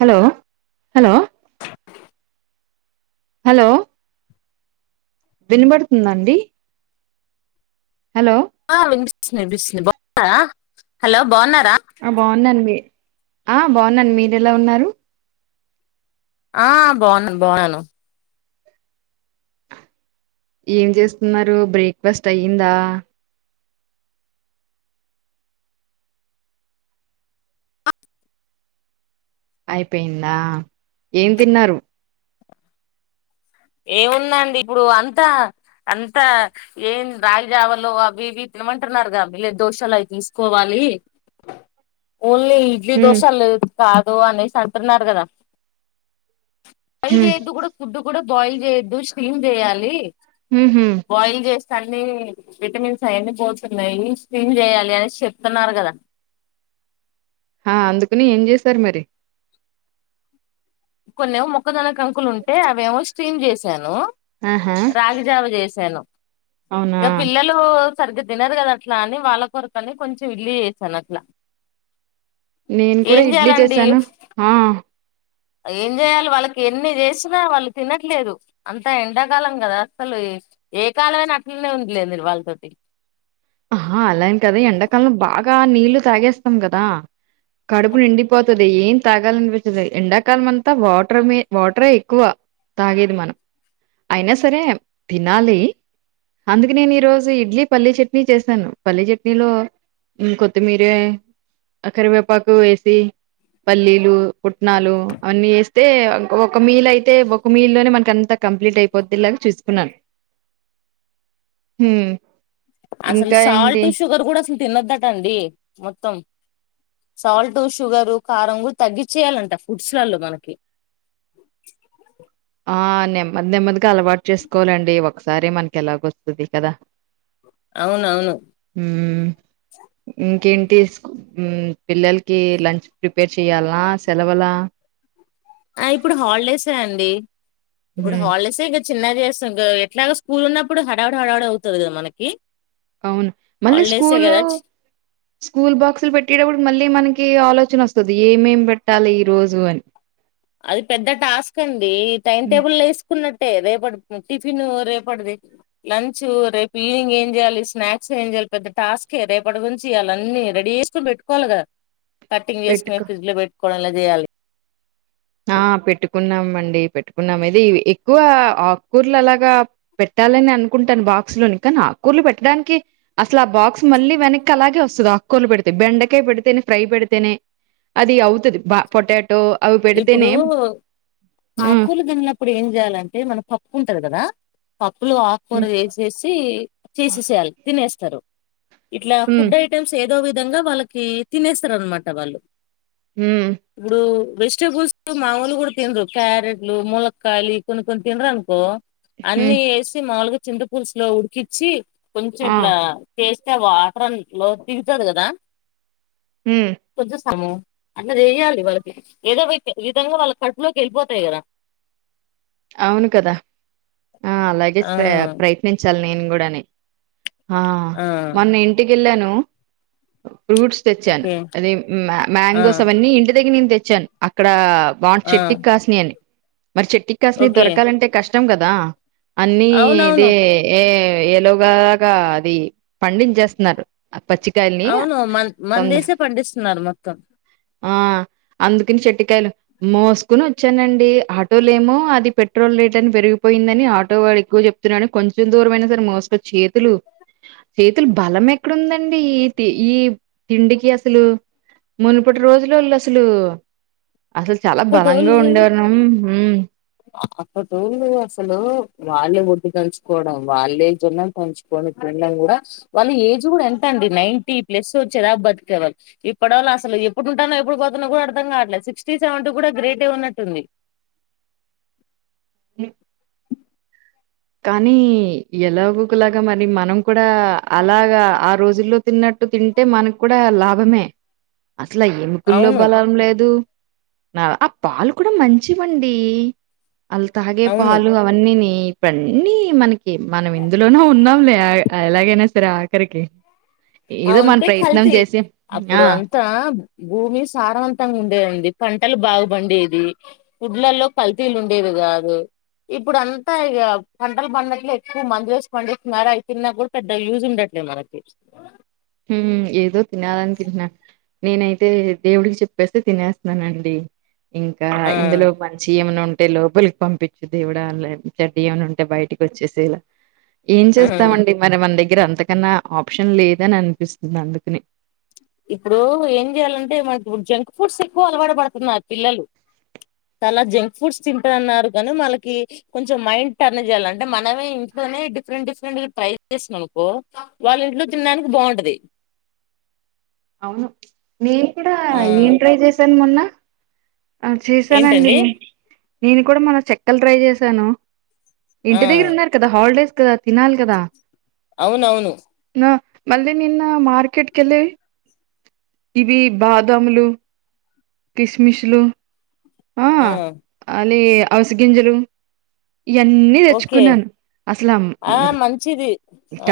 Hello hello hello వినబడుతుందండి hello ఆ వినిపిస్త్ వింపిస్తు వినిపిస్తు బానరా హలో బాగునా ఆ బాగున్నాను మీ ఆ బాగున్నాన్ మీరు ఎలా ఉన్నారు ఆ బాగున్నాం బాగున్నమ్ ఏం చేస్తున్నారు బ్రేక్ఫాస్ట్ అయ్యిందా అయిపోయిందా ఏం తిన్నారు ఏముందండి ఇప్పుడు అంతా అంతా ఏం రాగిజావాలో అవి ఇవి తినమంటున్నారుగాలే మిల్లెల్ దోషలు అవి తీసుకోవాలి. ఓన్లీ ఇడ్లీ హ్మ్ దోశల్లేవ్ కాదు అనేసి అంటున్నారు కదా పై హ్మ్ ఎ కూడా ఫుడ్ కూడా బయిల్ చేయదు స్మ్ చేయాలి ఊహూ బాయిల్ చే అన్నీ విటమిన్స్ అవన్నీ పోతున్నాయి స్విమ్ చేయాలి అని చెప్తున్నారు కదా ఆ అందుకుని ఏం చేశారు మరి కొన్నిమో మొక్కదన కంకులు ఉంటే అవేమో స్ట్రీమ్ చేసాను ఆహా రాగిజావ చేశాను అవునా ఇక పిల్లలు సరిగ్గా తినరు కదా అట్లా అని వాళ్ళ కొరకని కొంచెం ఇడ్లీ చేసాను అట్లా నేను కూడా ఏం ఇడ్లీ చేయాలండి చేసాను ఆ ఏం చేయాలి వాళ్ళకి ఎన్ని చేసినా వాళ్ళు తినట్లేదు అంతా ఎండాకాలం కదా అసలు ఏ కాలమైన అట్లనే ఉందిలేదు వాళ్ళతోటీ ఆ అలాని కదా ఎండాకాలం బాగా నీళ్లు తాగేస్తాం కదా కడుపు నిండిపోతుంది ఏం తాగాలనిపించది ఎండాకాలం అంతా వాటర్ వాటరే ఎక్కువ తాగేది మనం అయినా సరే తినాలి అందుక నేను ఈరోజు ఇడ్లీ పల్లీ చెట్ చట్నీ చేశాను పల్లీ చట్నీలో కొత్తిమీరే అ కరివేపాకు వేసి పల్లీలు పుట్నాలు అవన్నీ వేస్తే ఒక మీల్ అయితే ఒక మీల్ లోనే మనక అంతా కంప్లీట్ అయిపోద్ లాగా చూసుకున్నాను అసలు ఇంకా ఏంటి సాల్ట్ సుగర్ క కూడా తినొద్దట అండి మొత్తం సాల్ట్ షుగరు కారం కూడా తగ్గించేయాలంట ఫుడ్స్లలలో మనకి ఆ నెమ్మది అలవాటు చేసుకోవాలండి ఒకసారి మనకి ఎలా వస్తుంది కదా అవునవును ఇంకేంటీ పిల్లలకి లంచ్ ప్రీ పేర్ చేయాలలా సెలవుల ఆ ఇప్పుడు హాలిడేసే అండి ఇప్పుడు హ్మ్ హాలీడేస్ చిన్నది చేాం ఎట్లాగా స్కూల్ ఉన్నప్పుడు హడావిడి హడావిడి అవుతుంది కదా మనకి అవును మళ్ళీ హాలిడేసే స్కూల్ కదా స్కూల్ బాక్సులు పెట్టేటప్పుడు మళ్ళీ మనకి ఆలోచన వస్తుంది ఏమేం పెట్టాలి ఈ రోజు అని అది పెద్ద టాస్క్ అండి ఈ టైం హ్మ్. టేబుల్ వేసుకున్న అంటే రేపటి టిఫిన్ రేపటిది లంచ్ రేపు ఈవినింగ్ ఏం చేయాలి స్నాక్స్ ఏం చేయాలి పెద్ద టాస్కే రేపటి నురించి ఇళన్నీ రెడీ చేసుకుొని పెట్టుకోవాలి కదా కటింగ్ చేకునేే పెట్టుకో ఫ్రిజ్ లో పెట్ కులా చేయాలి ఆ పెట్టుకున్నాం అండి పెట్టుకున్నాం ఇది ఎక్కువ ఆకుకూర్లు అలాగా పెట్టాలని అనుకుంటాను బాక్స్ లోని కానీ ఆకుకూర్లు పెట్టడానికి అసలు ఆ బాక్స్ మళ్ళీ వెనక్ అలాగే వస్తుంది ఆకుకూర్లు పెడితే బెండకాయ పెడితేనే ఫ్రై పెడితేనే అది అవుతుంది బ పొటాటో అవి ఇప్పుడు పెడితేనే హ్మ్ ఆకులు తన్ననప్పుడు ఏం చేయాలంటే మనం పప్పుంట కదా పప్పులు ఆకుకూర హ్మ్ వేసేసి చేసేసేయాలి తినేస్తారు ఇట్లా హ్మ్ ఫుడ్ ఐటమ్స్ ఏ ఏదో విధంగా వాళ్ళకి తినేస్తారు అనమాట వాళ్ళు హ్మ్ ఇప్పుడూ చ్చస్ మాముూలు కూడా తినురూ క్యారెట్లు ములక్కకాయలు ఈ కొన్ని కొన్ని తినరూ అనుకో హ్మ్. అన్నీ వేసి మాములుగా చింత పులుసు లో ఉడికిచ్చి కొంచెం ఆ ఇట్లా టేస్ట్ అంటే వాటరల్ లో దిగుతది కదా హ్మ్ కొది సము అట్లా చెయ్యాలి వాళ్ళకి ఏదో విద్ విధంగా వాళ్ళ కడుపులోకి వెళ్ళిపోతాయి కదా అవును కదా ఆ అలాగే ఆ ప్రయత్నించాలి నేను కూడానే ఆ మొన్న ఇంటికిెళ్ళాను ఆ ఫ్రూట్స్ తెచ్చాన్ ఓకే అదే ఆ మ్యాంగోస్ అవన్నీ ఇంటి దగ్గర నుంచి తెచ్చాన్ అక్కడ బాగ్ ఆ చెట్కి కాసినయని మరి చెట్ కస్ ని ఓకే దొరకాలంటే కష్ ఇష్టం కదా అన్నీ ఇదే అవునవును ఏ ఏలో బాగా అది పండించేస్తున్నారు ఆ పచ్చికాయల్ని అవును మన్ తొందర మందేసే పండిస్తున్నారు మొత్తం ఆ అందుకని చెట్టికాయలు మోసుకొని వచ్చానండి ఆటోలేమో ఆది పెట్రోల్ రేట్ అని పెరిగిపోయిందని ఆటో వాడు ఎక్కువ చెప్తున్నాడు కొంచెం దూరమయినా సరే మోస్కొచ్చి చేతులు చేతులు బలమెక్కుడుందండి ఈతి ఈ తిండికి అసలు మునుపటి రోజ్లలో అస్ సులు అసలు చాలా బలంగా అప్పటోళ్ళు ఉండేవారం మ్మ్ అప్పటోళ్ళు అసలు వాళ్ళే ఒడ్లు దంచుకోవడం వాళ్ళే జొన్నం తంచుకోని తినడం కూడా వాళ్ళు ఏజ్ కూడా ఎంత అండి నైన్టీ ప్లస్ వచ్చేదా బతికే వాళ్ళు ఇప్పడోళ్ళు అసలు ఎప్పుడు ఉంటానో ఎప్పుడు పోతనో కూడా అర్ధం కావట్లేదు సిక్స్ సిక్స్ సెవెంటీ కూడా గ్రేటె ఉన్నట్టుంది కానీ ఎలాగో ఒకలాగా మరి మనం కూడా అలాగా ఆ రోజుల్లో తిన్నట్టు తింటే మనకు కూడా లాభమే అసలా ఎమికల్లో అవును బలం లేదు నా ఆ పాలు కూడా మంచివండి అల్ తాగే అవును పాలు అవన్నీ నెయ ఇవన్నీ మన్ కీ కీ మనం ఇందులోన ఉన్నాంలే ఎలాగైనా స వి ఆఖరికి ఏదో మన అవుంతే ప్రయత్నం కలిసి చేసి అప్పుడు ఆ అంతా భూమి సారవంతంగా ఉండేదండి పంటలు బాగా పండేది గుడ్లలో కల్తీలు ఉండేది కాదు ఇప్పుడు అంతా ఇక పంటలు పండినట్లే ఎక్కువ మందు వేసి పండిస్తున్నారు అవి తిన్నా కూడా పెద్ద యూజ్ ఉండట్లేదు మనకి ఏదో తినాలని తింటున్నాను నేనైతే దేవుడికి చెప్పేస్తే తినేస్తున్నానండి ఇంకా ఆ ఇందులో మంచి ఏమన్నా ఉంటే లోప పంపించు దేవుడ చెడ్డ ఏని ఉంటే బయటికి వచ్చేసేల ఏం హ్మ్ చేస్తామండి మరి మన గర అంతకన్నా ఆప్షన్ లేదని అ అనిపిస్తుంది అందుకని ఇప్పుడు ఏం చెయ్యాలంటే మనకి ఇప్పుడు జంక్ ఫుడ్స్ ఎక్కువ అలవాటు పడుతున్నారు పిల్లలు చాలా జంక్ ఫుడ్స్ అన్నారు కానీ మనకి కొంచెం మైండ్ టర్న్ చేయాలంటే మనమే ఇంట్లోనే డిఫరెంట్ డిఫరెంట్ ట్రై చేసినం అనుకో వాళ్ళ ఇంట్లో తినడానికి బాగుంటది అవును నేను కూడా ఆ ఏం ట్రై చేశాను మొన్న ఆ చేశానండి ఏంటండి నేను నేను కూడా మొన్న చెక్కలు ట్రై చేశాను ఆ ఇంటి దగ్గర ఉన్నారు కదా హాలిడేస్ క తినాలి కదా అవునవును మళ్లీ నిన్న మార్కెట్ కెళ్ళి ఇది బాదములు. కిస్మిస్లు ఆ అలీ అవిస గింజలు ఇవన్నీ ఓకే తెచ్చుకున్నాను అసలు ఆ అందురు మంచిది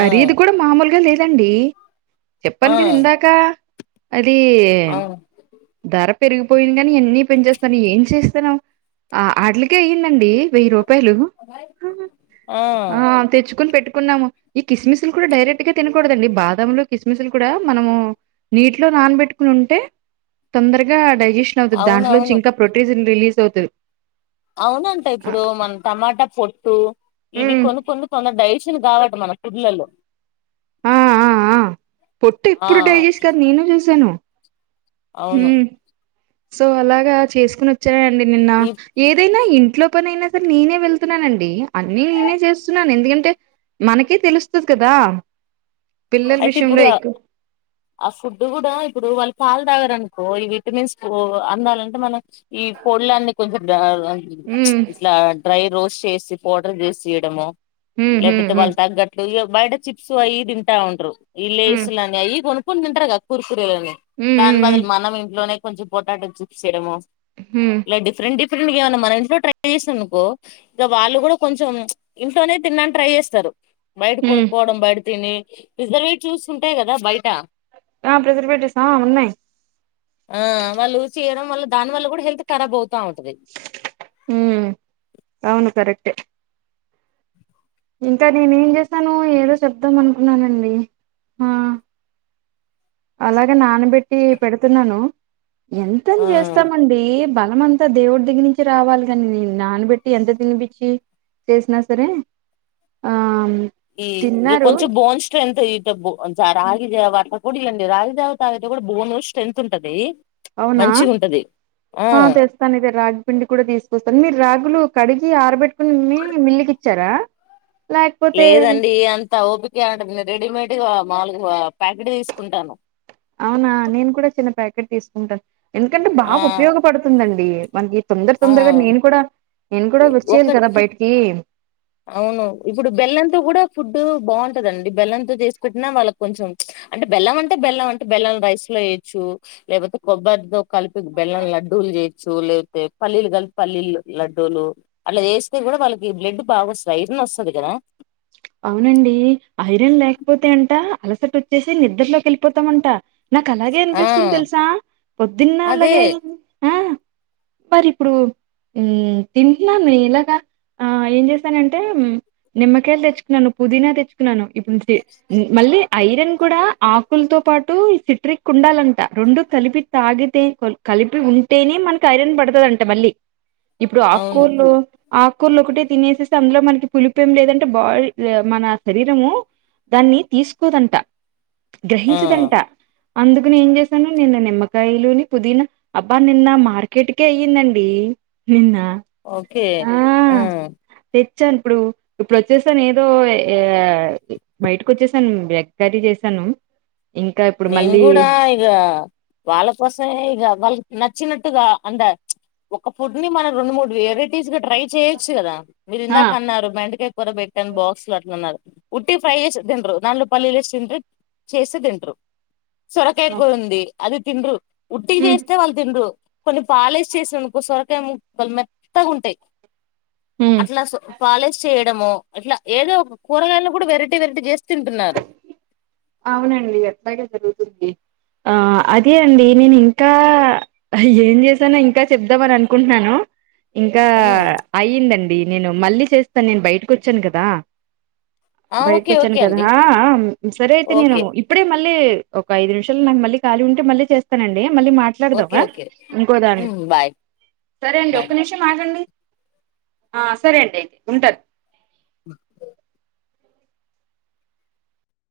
ఆ కూడా మాములె ల్గా లేదండి ఆ చెప్పను కదా ఇందాక అది ది అవు దర పెరిగిపోయింది అన్ని పెనించేస్తాను ఏం చేస్తాను ఆ ఆటలకే అయ్యిందండి వెయ్యి రూపాయలు ఆ తెచ్చుకుని పెట్టు కున్నాము ఈ కిస్మిస్ లు కూడా డైరెక్ట్ గా తినకూడదండి బాదంలు కిస్మిస్ కూడా మనము నీటిలో నానబెట్టుకుంటే తొందరగా ఆ డైజేషన్ న్ అవుతుంది దాంట్లో నుంచి అవునవును ఇంకా ప్రోటీన్ రిలీస్ అవుతది అవునంట ఇప్పుడు మన టమాటా పొట్టు ఇవి ఉమ్ కొన్ని కొన్ని తొందరగా డిజేషన్ కావు అట్ట మన ఫుడ్సలో పొట్ట ఇప్పుడు డైజెస్ట్ కదదు నేను చూశాను అవును ఉమ్ సో అలాగా చేసుకున్న తినను అండి నిన్న ఈ ఏదైనా ఇంట్లో పనిఐన బట్ నేనే వెళ్తున్నాను అండి అన్ని నేనే చేస్తున్నాను ఎందుకంటే మనకే తెలుస్తది కదా పిల్లల అయితే విషయంలో ఇప్పుడు ఎక్కువ ఆ ఫుడ్ కూడా ఇప్పుడు వాళ్ళు పా లు తాగరనుకో ఈ విటమిన్స్ కో అందాలంటే ఈ పొడిలన్నీ హ్మ్ ఇలా డ్రై రోస్ట్ చేసి పోర్డర్ చేసి ఇడమో హ్మ్ హ్మ్ లెపోతే హ్మ్ వాళ్లకు తగ్గట్టు గా బయట చిప్స్ అయ్యి ఇవి ఉంటా ఉంటారు ప్లేస్ హ్మ్ లను అయ్యిఇయ్యి కనుక్కో గా కురు హ్మ్ దాని హ్మ్ బదులు మనం ఇంట్లోనే కొంచం పొటాటో జూప్స్ చేయడమ హ్మ్ ఇ డిఫరెంట్ డిఫ ఇక ఏమన్నా మన ఇంట్లో ట్రై చేసా అనుకో ఇంక వాళ్ళు కూడా కొంచెం ఇంట్లోనే తిననికి ట్రై చేస్తారు బయట కొను హ్మ్ పోవడం బయట తని రిజర్వే చూస్తుంటాయి కదా బయట ఆ ప్రజర్ పెటసా ఉన్నాయి ఆ వాళ్ళు చేయడం వల్ల దా వల్ల కూడా హల్త్ ఖరాబ్ అవుంది కాాత్కై హ్మ్ అవును కరెక్టే ఇంకా నేనే ఏం చేసాను ఏదో చెప్దాం అనుకున్నానండి ఆ అలాగే నానబెట్టి పెడుతున్నాను ఆ ఎంతని చేస్తామండి బల అంతా దేవుడి దగ్గర నుంచి రావాలి కాని నేను నానబెట్టి ఎంత తినిపచ్చి చేసినా సరే ఆ ఈ ఇక తిన్నారు కొంచెం బోన్ స్ట్రెంత్ రాగి దేవత కూడా ఇల్ండి రాగి దేవత అయితే కూడా బోన్ స్ట్రెంత్ ఉంటది అవునా మంచిగా ఉంటది ఆ తెస్తాను ఇద రాగి పిండి కూడా తీసుకొస్తాను మీరు రాగులు కడిగి ఆర్బెట్ ప్పు మిలి విచ్చార లేదండి అంత ఓపిక అంట రెడీమేడ్ మా ను్ ప్యాకెట్ తీసుకుంటాను అక్క తీసుకుంటారు ఎందుకంటే ఆ బాగా ఉపయోగపడుతుందండి మజ తొందర ఆ తొందరగా నేను కూడా నేను కూడా ఒక వచ్చేయాలి కదా బయటికి అవును ఇప్పుడు బెల్లంతో కూడా ఫుడ్ బాగుంటదండి బెల్లంతో చేసుకుట్టినా వాళ్ళకి కొంచెం అంటే బెల్లం అంటే బెల్ం అంటే బెల్లం రైస్ లో వయచ్చు లేకపోతే కొబ్బరితో కలిపి బెల్లం లడ్డూలు చేయచ్చు లేకపోతే పల్లీలు కలిపి పల్లీలు లడ్డూలు అలా చేస్తే కూడా వాళ్ళకి బ్లెడ్ బాగు వస్ ఇన్న వస్తం అదిగనా అవునండి ఐరన్ లేకపోతే అంట అలసట వచ్చేసి నిద్రలోకి వెళ్ళిపోతామంట నాకు అలాగే ఆ అనిపిస్తుంది తెలుసా పొద్దున్న అదే అలాగే అయింది మరి ఇప్పుడు తింటున్నాను ఇలాగా ఆ ఏం చేస్తానంటే నిమ్మకాయలు తెచ్చు పుదీనా తెచ్చుకున్నాను ఇప్పుడు మళ్ళీ ఐరన్ కూడా ఆకులతో పాటు సిట్రిక్ ఉండాలంట రెండు కలిపి తాగితే కలిపి ఉంటేనే మనకి ఐరన్ పడతుదంట మళ్ళీ ఇప్పుడు ఆ అవును కూళ్ళ ఆ కూర్లు ఒకే తినేసే అందులో మనకి పులిప ఏం లేదంటే బా మన శరీరము దాన్ని తీసుకోదంట ఆ గ్రహించదంట అందుకుని ఏం చేసాను నిన్న నిమ్మకాయలుని పుదీనా అబ్బా నిన్న మార్కెట్కే అయ్యిందండి నిన్న ఓకే ఆ వచ్చాను ఇప్పుడు ఇప్పుడు వచ్చేస్తాను ఏ ో బయటకు వచ్చేసాను వెక్కరీ చేసాను నేను కూడా ఇక వాళ్ళ కోసమే ఇక వాళ్ళకి నచ్చిన అంద ఒక ఫుడ్ ని మనం రెండు మూడు వెరైటీస్ ట్రై చేయొచ్చు కదా మీీరు ఆ ఇందాక అన్నారు మెంటక కూడా పెట్టాను బాక్సులు అట్లున్నారు ఉట్టి ఫ్రై చేసి తిండు నాలుగు పల్లీలు ఎస్ తిన్్రి చేస్త తిండు సురకాయ కూ ఉంది అది తిన్ ఉట్టికి హ్మ్ చేస్తే వాళ్ళు తిినరు కొన్ని పాలేస్ చేసిననుకో సొరకాయ ముక్కలు మెత్తగా ఉంటాయి హ్మ్ అట్లా సో పాలిష్ చేయడము ఇట్లా ఏదో ఒక కూరగాయలను కూడా వెరైటీ వెరైటీ చేస్త తింటున్నారు అవునండి అట్లాగే జరుగుతుంది ఆ అదే అండి నేను ఇంకా ఏం చేసానో ఇంకా చెప్దామని అనుకుంటున్నాను ఇంకా ఉమ్, అయి్యిందండి నేను మళ్ళీ చేస్తాను నేను బయటకు వచ్చాను కదా ఆ ఓకే బయకుచ్చన్ ఓకే కద అండి సరే అయితే నేను ఓకే ఇప్పుడే మళ్ళీ ఒక ఐదు నిమిషాలు నాకు మళ్ీ ఖాీ ఉంటే మళ్ళీ చేస్తానండి మళ్ళీ ఓకే మాట్లాడదావా ఓకే ఇంకోదాని హ్మ్. బాయ్. సరే అండి బాయ్. ఒక నిమిషం ఆగండి ఆ సరే అండి అయితే ఉంటంది